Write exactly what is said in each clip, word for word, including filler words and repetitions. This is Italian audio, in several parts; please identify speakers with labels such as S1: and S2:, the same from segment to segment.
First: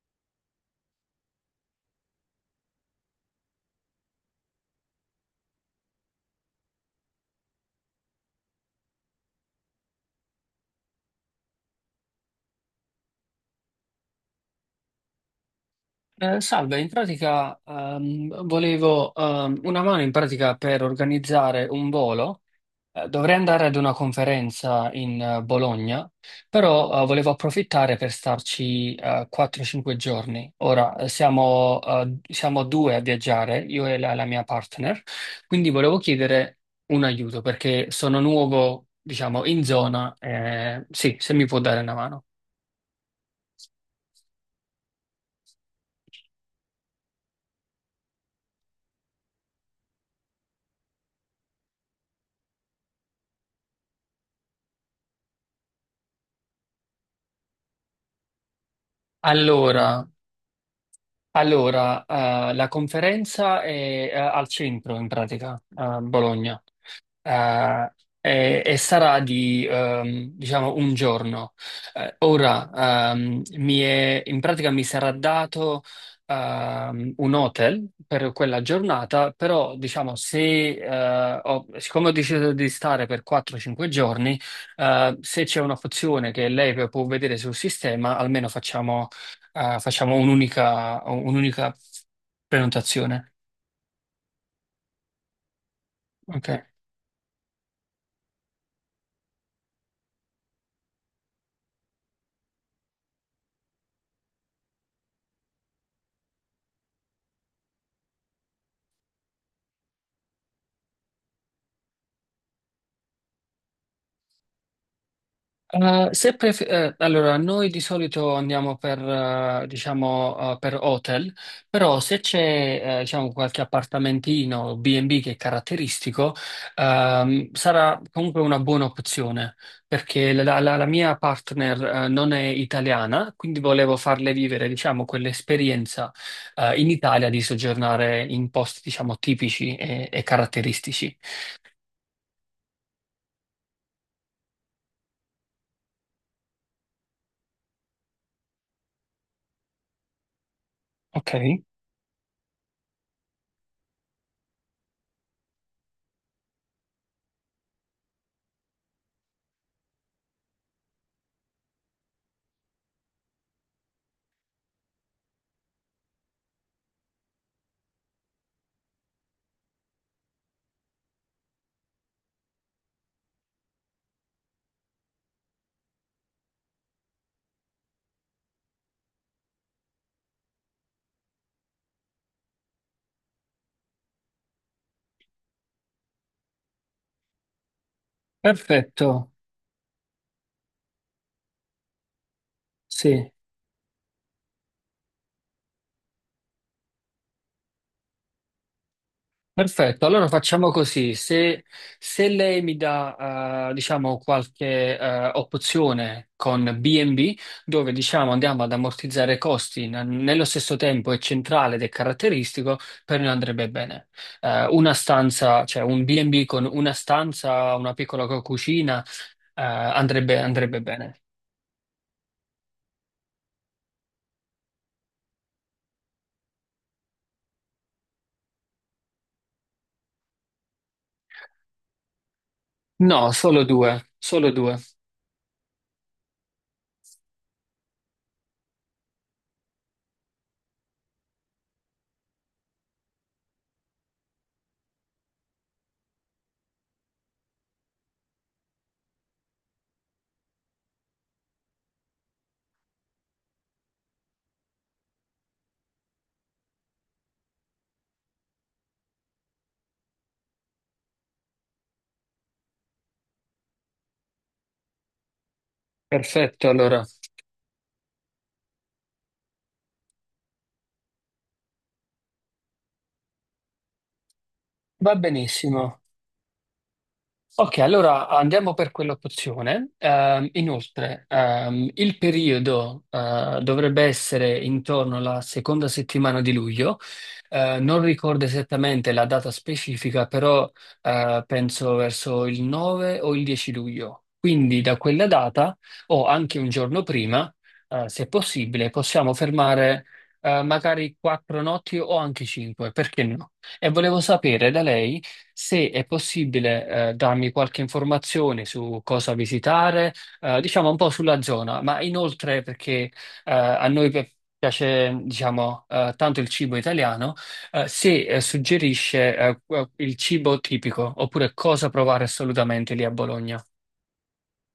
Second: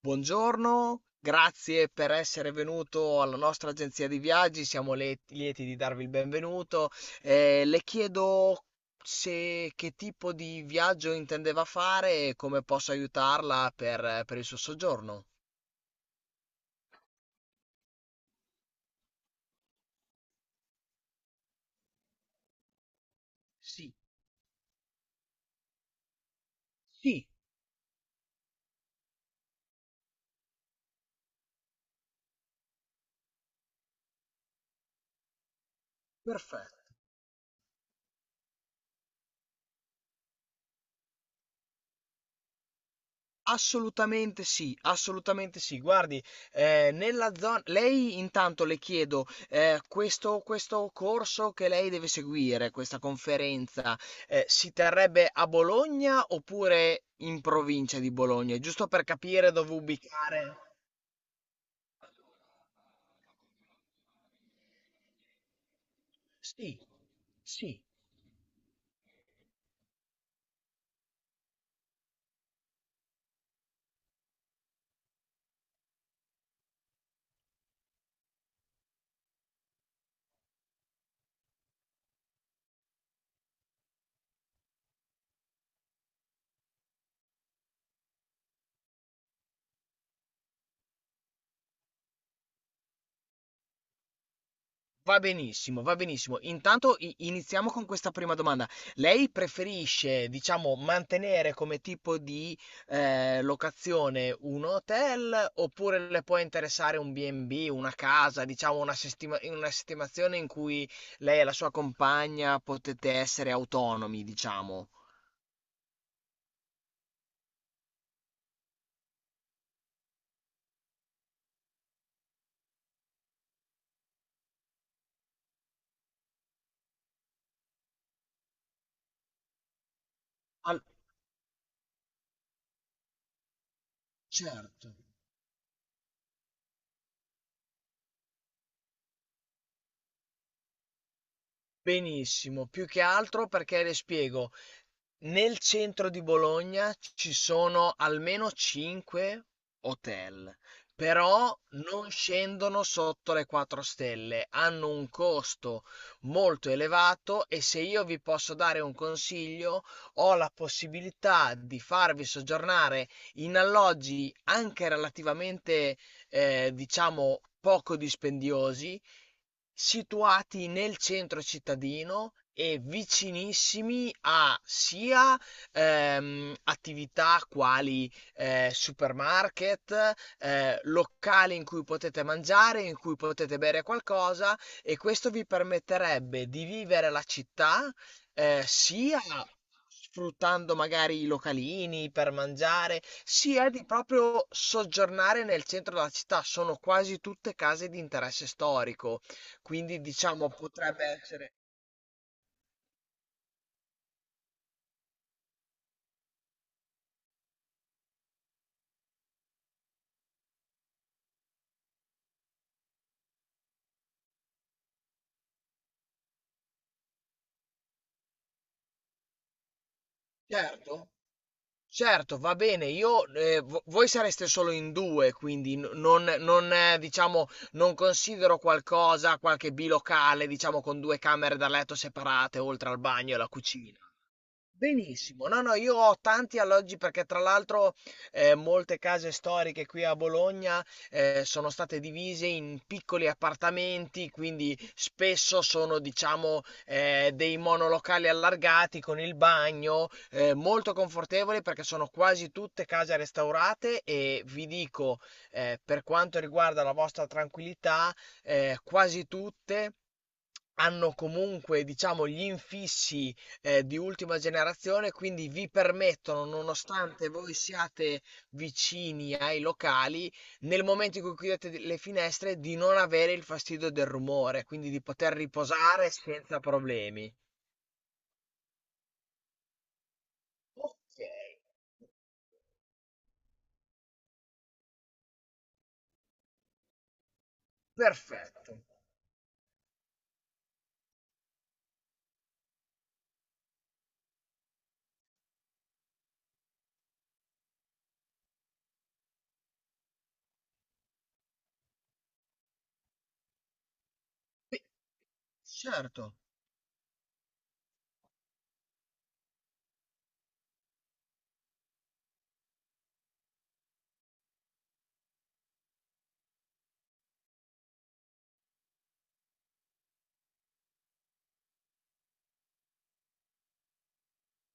S1: Buongiorno, grazie per essere venuto alla nostra agenzia di viaggi, siamo le- lieti di darvi il benvenuto. Eh, le chiedo se che tipo di viaggio intendeva fare e come posso aiutarla per, per il suo soggiorno.
S2: Eh, salve, in pratica ehm, volevo ehm, una mano in pratica per organizzare un volo. Eh, dovrei andare ad
S1: Sì,
S2: una conferenza in eh, Bologna, però eh,
S1: sì,
S2: volevo approfittare per starci eh, quattro cinque giorni. Ora eh, siamo, eh, siamo due a viaggiare, io e la, la mia partner, quindi volevo chiedere
S1: perfetto.
S2: un aiuto perché sono nuovo, diciamo, in zona. eh, sì, se mi può dare una mano.
S1: Assolutamente sì, assolutamente sì. Guardi, eh, nella zona... Lei intanto le chiedo, eh, questo, questo corso che lei deve seguire, questa conferenza, eh, si terrebbe a Bologna oppure in provincia di Bologna? Giusto per capire dove
S2: Allora.
S1: ubicare.
S2: Allora, eh, la conferenza è eh, al centro in pratica, a Bologna.
S1: Sì, sì.
S2: Eh, e, e sarà di, ehm, diciamo, un giorno. Eh, ora, ehm, mi è- in pratica mi sarà dato, ehm, un hotel per quella giornata, però, diciamo, se, eh, ho- siccome ho deciso di stare per quattro o cinque giorni, eh, se c'è una funzione che lei p- può vedere sul sistema, almeno facciamo, eh, facciamo un'unica, un'unica prenotazione.
S1: Va benissimo, va benissimo.
S2: Ok?
S1: Intanto i- iniziamo con questa prima domanda. Lei preferisce, diciamo, mantenere come tipo di eh, locazione un hotel oppure le può interessare un B and B, una casa, diciamo una, sistema- una sistemazione in cui lei e la sua compagna potete essere autonomi, diciamo?
S2: Eh, se pref- eh, allora, noi di solito andiamo per, eh, diciamo, eh, per hotel, però se c'è, eh, diciamo, qualche appartamentino o bi e bi che è caratteristico, ehm, sarà comunque una buona opzione, perché la, la-
S1: Al-
S2: la mia partner, eh, non è italiana, quindi volevo farle vivere,
S1: certo.
S2: diciamo, quell'esperienza, eh, in Italia di soggiornare in posti, diciamo, tipici e, e caratteristici.
S1: Benissimo, più che altro perché le spiego, nel centro di Bologna ci sono almeno cinque hotel,
S2: Ok,
S1: però non scendono sotto le quattro stelle, hanno un costo molto elevato e se io vi posso dare un consiglio, ho la possibilità di farvi soggiornare in alloggi anche relativamente, eh, diciamo, poco dispendiosi situati nel centro cittadino e vicinissimi a sia ehm, attività quali eh, supermarket, eh, locali in cui potete mangiare, in cui potete bere qualcosa e questo vi permetterebbe di vivere la città eh, sia
S2: perfetto.
S1: sfruttando magari i localini per mangiare,
S2: Sì.
S1: sia di proprio soggiornare nel centro della città. Sono quasi tutte case di interesse storico, quindi
S2: Perfetto, allora
S1: diciamo
S2: facciamo
S1: potrebbe
S2: così.
S1: essere...
S2: Se, se lei mi dà, eh, diciamo, qualche eh, opzione con bi e bi, dove diciamo andiamo ad ammortizzare costi, n- nello stesso tempo è centrale ed è caratteristico, per noi andrebbe bene. Eh, una stanza, cioè un bi e bi con una stanza, una piccola co- cucina, eh, andrebbe, andrebbe
S1: Certo,
S2: bene.
S1: certo, va bene. Io, eh, vo- voi sareste solo in due, quindi n- non, non, eh, diciamo, non considero qualcosa, qualche bilocale, diciamo, con due camere da letto separate, oltre al
S2: No,
S1: bagno e alla
S2: solo
S1: cucina.
S2: due, solo due.
S1: Benissimo. No, no, io ho tanti alloggi perché tra l'altro eh, molte case storiche qui a Bologna eh, sono state divise in piccoli appartamenti, quindi spesso sono, diciamo, eh, dei monolocali allargati con il bagno, eh, molto confortevoli perché sono quasi tutte case restaurate e vi dico, eh, per quanto riguarda la vostra tranquillità, eh, quasi tutte hanno comunque, diciamo, gli infissi eh, di ultima generazione, quindi vi permettono,
S2: Perfetto, allora.
S1: nonostante voi siate vicini ai locali, nel momento in cui chiudete di- le finestre, di non avere il fastidio del rumore, quindi di
S2: Va
S1: poter
S2: benissimo.
S1: riposare senza problemi.
S2: Ok, allora andiamo per quell'opzione. Ehm,
S1: Ok,
S2: inoltre, ehm, il periodo eh, dovrebbe essere intorno alla seconda settimana di luglio. Eh, non ricordo
S1: perfetto.
S2: esattamente la data specifica, però eh, penso verso il nove o il dieci luglio. Quindi da quella data o anche un giorno prima, eh, se possibile, possiamo fermare eh, magari quattro notti o anche cinque, perché no? E volevo sapere da
S1: Sì,
S2: lei se è
S1: certo.
S2: possibile, eh, darmi qualche informazione su cosa visitare, eh, diciamo un po' sulla zona, ma inoltre perché, eh, a noi pi- piace, diciamo, eh, tanto il cibo italiano, eh, se, eh, suggerisce, eh, qu- il cibo tipico oppure cosa provare assolutamente lì a Bologna.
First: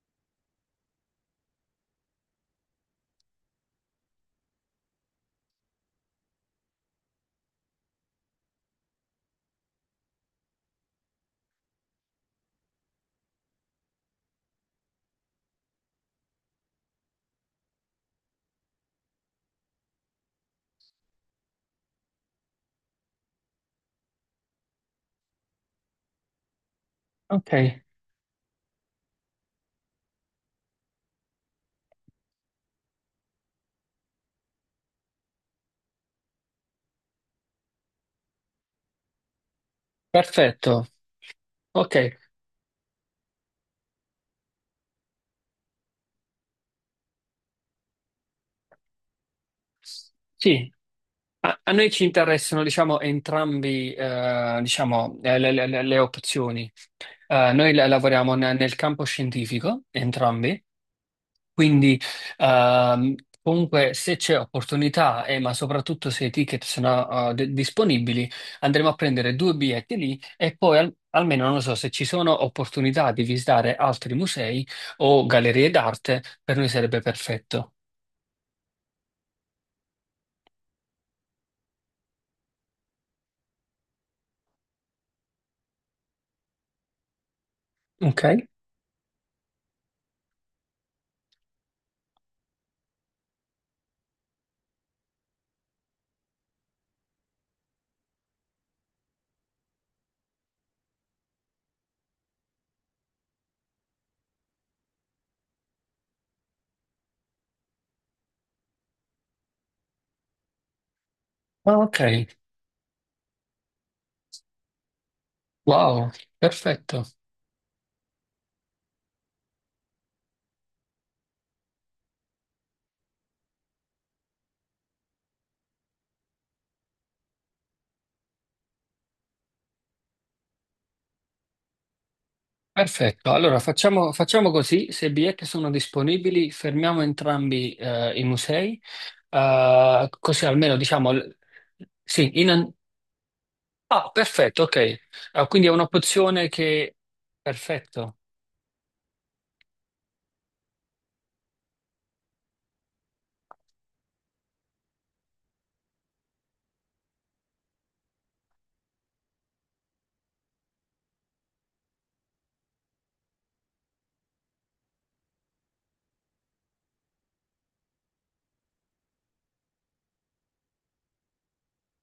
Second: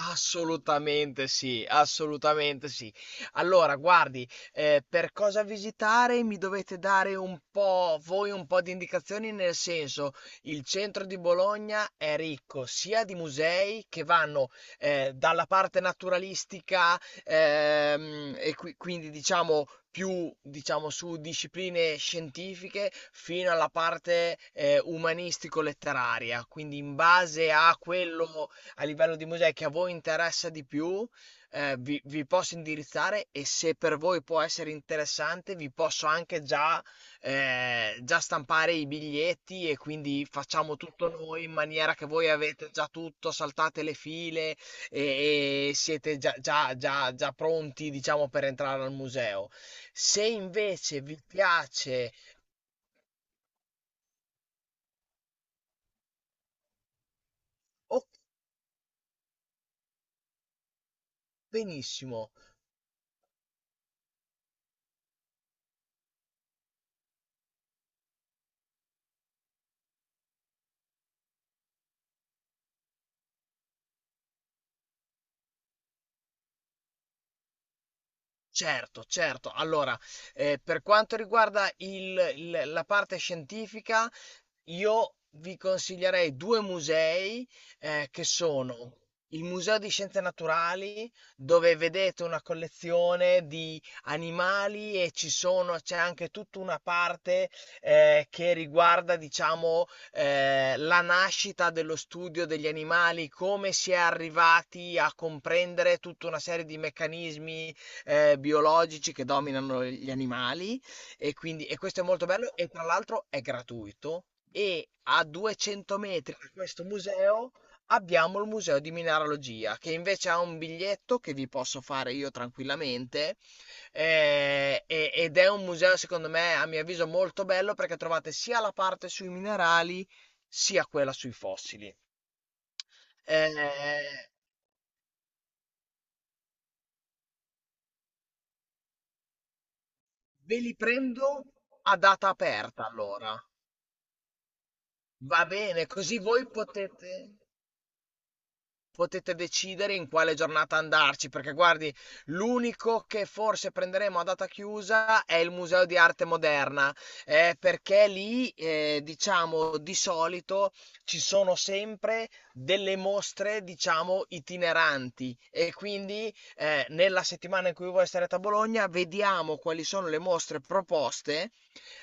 S1: Assolutamente sì, assolutamente sì. Allora, guardi, eh, per cosa visitare mi dovete dare un po', voi un po' di indicazioni, nel senso, il centro di Bologna è ricco sia di musei che vanno eh, dalla parte naturalistica ehm, e qui- quindi diciamo più diciamo su discipline scientifiche fino alla parte eh, umanistico-letteraria, quindi in
S2: Ok,
S1: base a quello a livello di musei che a voi interessa di più, eh, vi, vi posso indirizzare e se per voi può essere interessante, vi posso anche già, eh, già stampare i biglietti e quindi facciamo
S2: perfetto.
S1: tutto noi in maniera che
S2: Ok.
S1: voi avete già tutto, saltate le file e, e siete già, già, già, già pronti, diciamo, per entrare al museo. Se
S2: Sì,
S1: invece vi
S2: a, a noi ci
S1: piace,
S2: interessano, diciamo, entrambi, eh, diciamo, eh, le, le- le- le opzioni. Eh, noi la-
S1: oh,
S2: lavoriamo ne- nel campo scientifico, entrambi, quindi
S1: benissimo.
S2: ehm, comunque se c'è opportunità, e ma soprattutto se i ticket sono eh, d- disponibili, andremo a prendere due biglietti lì e poi al- almeno non lo so se ci sono opportunità di visitare altri musei o gallerie d'arte, per noi sarebbe perfetto.
S1: Certo, certo. Allora, eh, per quanto riguarda il il la parte scientifica, io vi consiglierei due musei eh, che
S2: Ok?
S1: sono il Museo di Scienze Naturali, dove vedete una collezione di animali e ci sono, c'è anche tutta una parte eh, che riguarda, diciamo, eh, la nascita dello studio degli animali, come si è arrivati a comprendere tutta una serie di meccanismi eh, biologici che dominano gli animali. E quindi e
S2: Ah, ok,
S1: questo è molto bello e tra l'altro è gratuito e a duecento
S2: wow,
S1: metri da questo
S2: perfetto.
S1: museo abbiamo il museo di mineralogia che invece ha un biglietto che vi posso fare io tranquillamente eh, e- ed è un museo secondo me a mio avviso molto bello perché trovate sia la parte sui minerali sia quella sui fossili.
S2: Perfetto, allora facciamo,
S1: Eh,
S2: facciamo così, se i biglietti sono disponibili fermiamo entrambi eh, i musei. Eh, così
S1: Ve li
S2: almeno diciamo, l-
S1: prendo a data
S2: sì, in... an-
S1: aperta allora.
S2: ah, perfetto, ok. Ah,
S1: Va
S2: quindi è
S1: bene, così voi
S2: un'opzione che...
S1: potete...
S2: Perfetto.
S1: potete decidere in quale giornata andarci, perché guardi, l'unico che forse prenderemo a data chiusa è il Museo di Arte Moderna, eh, perché lì, eh, diciamo, di solito ci sono sempre delle mostre, diciamo, itineranti e quindi eh, nella settimana in cui voi sarete a Bologna vediamo quali sono le mostre proposte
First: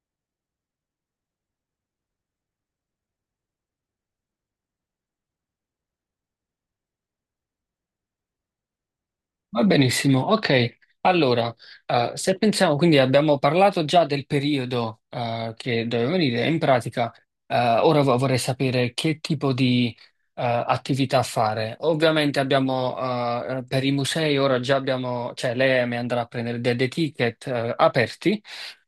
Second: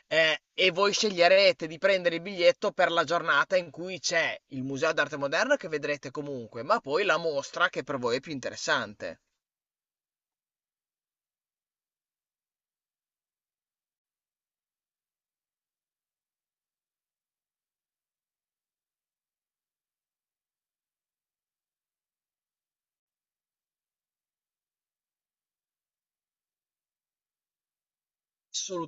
S1: eh, e voi sceglierete di prendere il biglietto per la giornata in cui c'è il Museo d'Arte Moderna che vedrete comunque, ma poi la mostra che per voi è più interessante.
S2: Va benissimo, ok. Allora, eh, se pensiamo, quindi abbiamo parlato già del periodo eh, che doveva venire, in pratica, eh, ora vo- vorrei sapere che tipo di eh, attività fare. Ovviamente abbiamo eh, per i musei, ora già abbiamo, cioè lei mi andrà a prendere de- dei ticket eh, aperti,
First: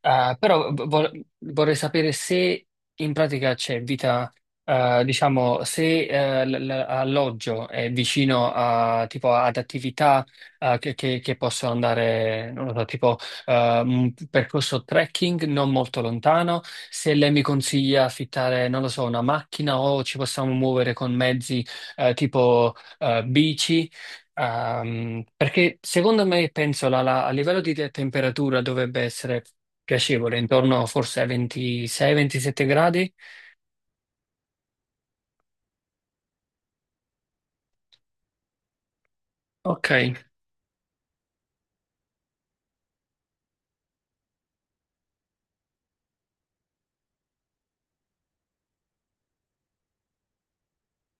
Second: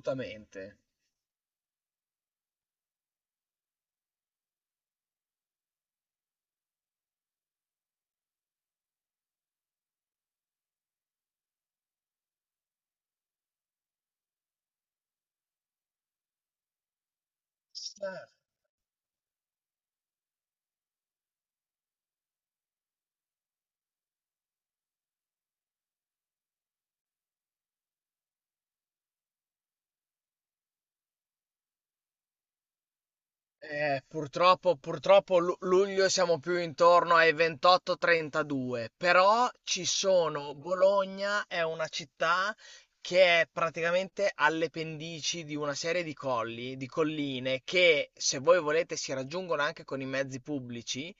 S2: eh, però vo- vorrei sapere se in pratica c'è vita... Eh, diciamo, se eh, l- l- alloggio è vicino a, tipo, ad attività eh, che, che- che possono andare, non lo so, tipo eh, un percorso trekking non molto lontano. Se lei mi consiglia affittare, non lo so, una macchina o ci possiamo muovere con mezzi eh, tipo eh, bici. Ehm, perché secondo me, penso, la- la- a livello di te- temperatura dovrebbe essere piacevole, intorno forse ai ventisei ventisette gradi.
S1: Eh, purtroppo, purtroppo lu- luglio siamo più intorno ai ventotto trentadue, però ci
S2: Ok,
S1: sono, Bologna è una città che è praticamente alle pendici di una serie di colli, di colline che se voi volete si raggiungono anche con i mezzi pubblici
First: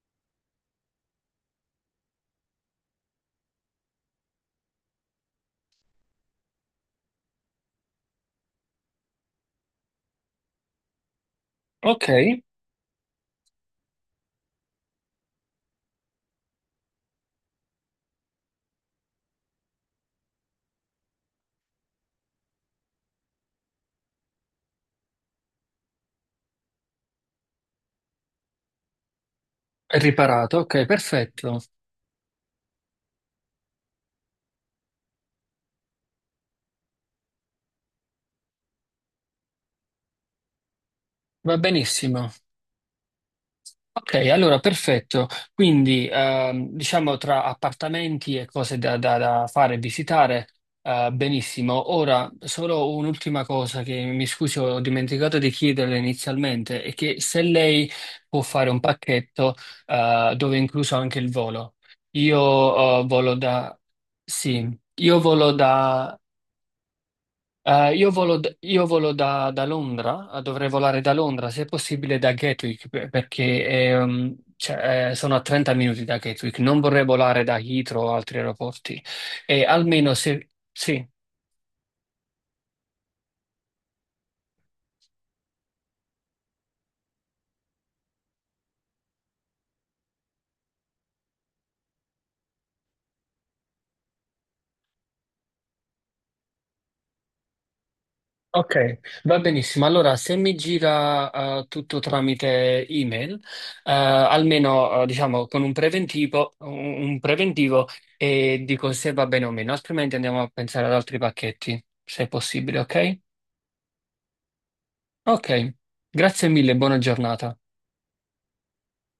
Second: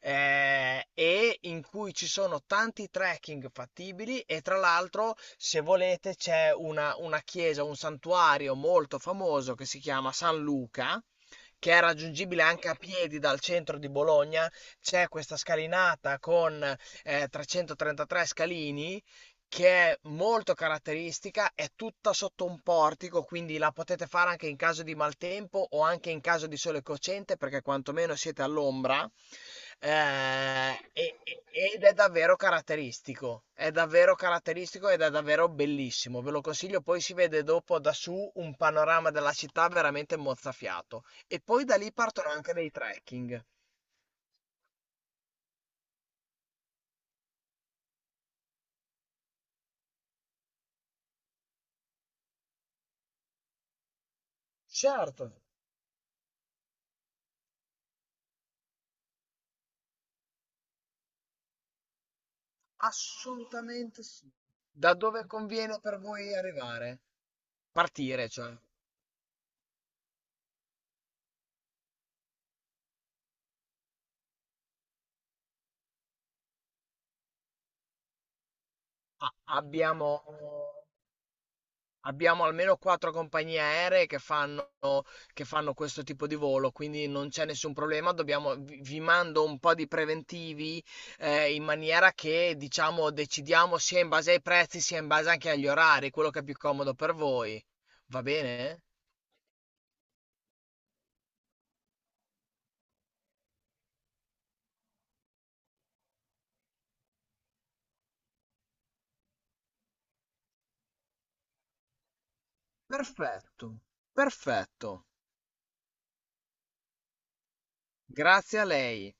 S1: eh, e in cui ci sono tanti trekking fattibili e tra l'altro, se volete, c'è una, una chiesa, un santuario molto famoso che si chiama San Luca, che è
S2: ok,
S1: raggiungibile anche a piedi dal centro di Bologna. C'è questa scalinata con eh, trecentotrentatré scalini che è molto caratteristica, è tutta sotto un portico, quindi la potete fare anche in caso di maltempo o anche in caso di sole cocente, perché quantomeno siete all'ombra.
S2: è riparato,
S1: Eh,
S2: ok,
S1: e- e-
S2: perfetto,
S1: ed è davvero caratteristico, è davvero caratteristico ed è davvero bellissimo. Ve lo consiglio, poi si vede dopo da su un panorama della città veramente mozzafiato. E
S2: va
S1: poi da lì partono
S2: benissimo.
S1: anche dei trekking.
S2: Ok, allora perfetto. Quindi ehm, diciamo tra appartamenti e cose da, da- da fare e visitare, eh, benissimo. Ora, solo un'ultima cosa che mi scusi, ho
S1: Certo,
S2: dimenticato di chiederle inizialmente, è che se lei può fare un pacchetto eh, dove è incluso anche il volo. Io eh, volo da...
S1: assolutamente sì.
S2: Sì,
S1: Da
S2: io
S1: dove
S2: volo
S1: conviene per voi arrivare?
S2: eh, io
S1: Partire,
S2: volo, d-
S1: cioè.
S2: io volo da, da Londra, eh, dovrei volare da Londra, se è possibile da Gatwick, per- perché ehm, cioè, eh, sono a trenta minuti da Gatwick, non vorrei volare da Heathrow o altri aeroporti.
S1: A
S2: E
S1: abbiamo
S2: almeno se... Sì,
S1: abbiamo almeno quattro compagnie aeree che fanno che fanno questo tipo di volo, quindi non c'è nessun problema. Dobbiamo vi vi mando un po' di preventivi, ehm, in maniera che, diciamo, decidiamo sia in base ai prezzi, sia in base anche agli orari, quello che è più comodo per voi. Va bene?
S2: ok, va benissimo. Allora, se mi gira eh, tutto tramite email, eh, almeno eh, diciamo con un preventivo, un un preventivo e dico se va bene o meno, altrimenti andiamo a pensare ad altri pacchetti, se è possibile, ok?
S1: Perfetto, perfetto.
S2: Ok, grazie mille, buona giornata.
S1: Grazie a lei.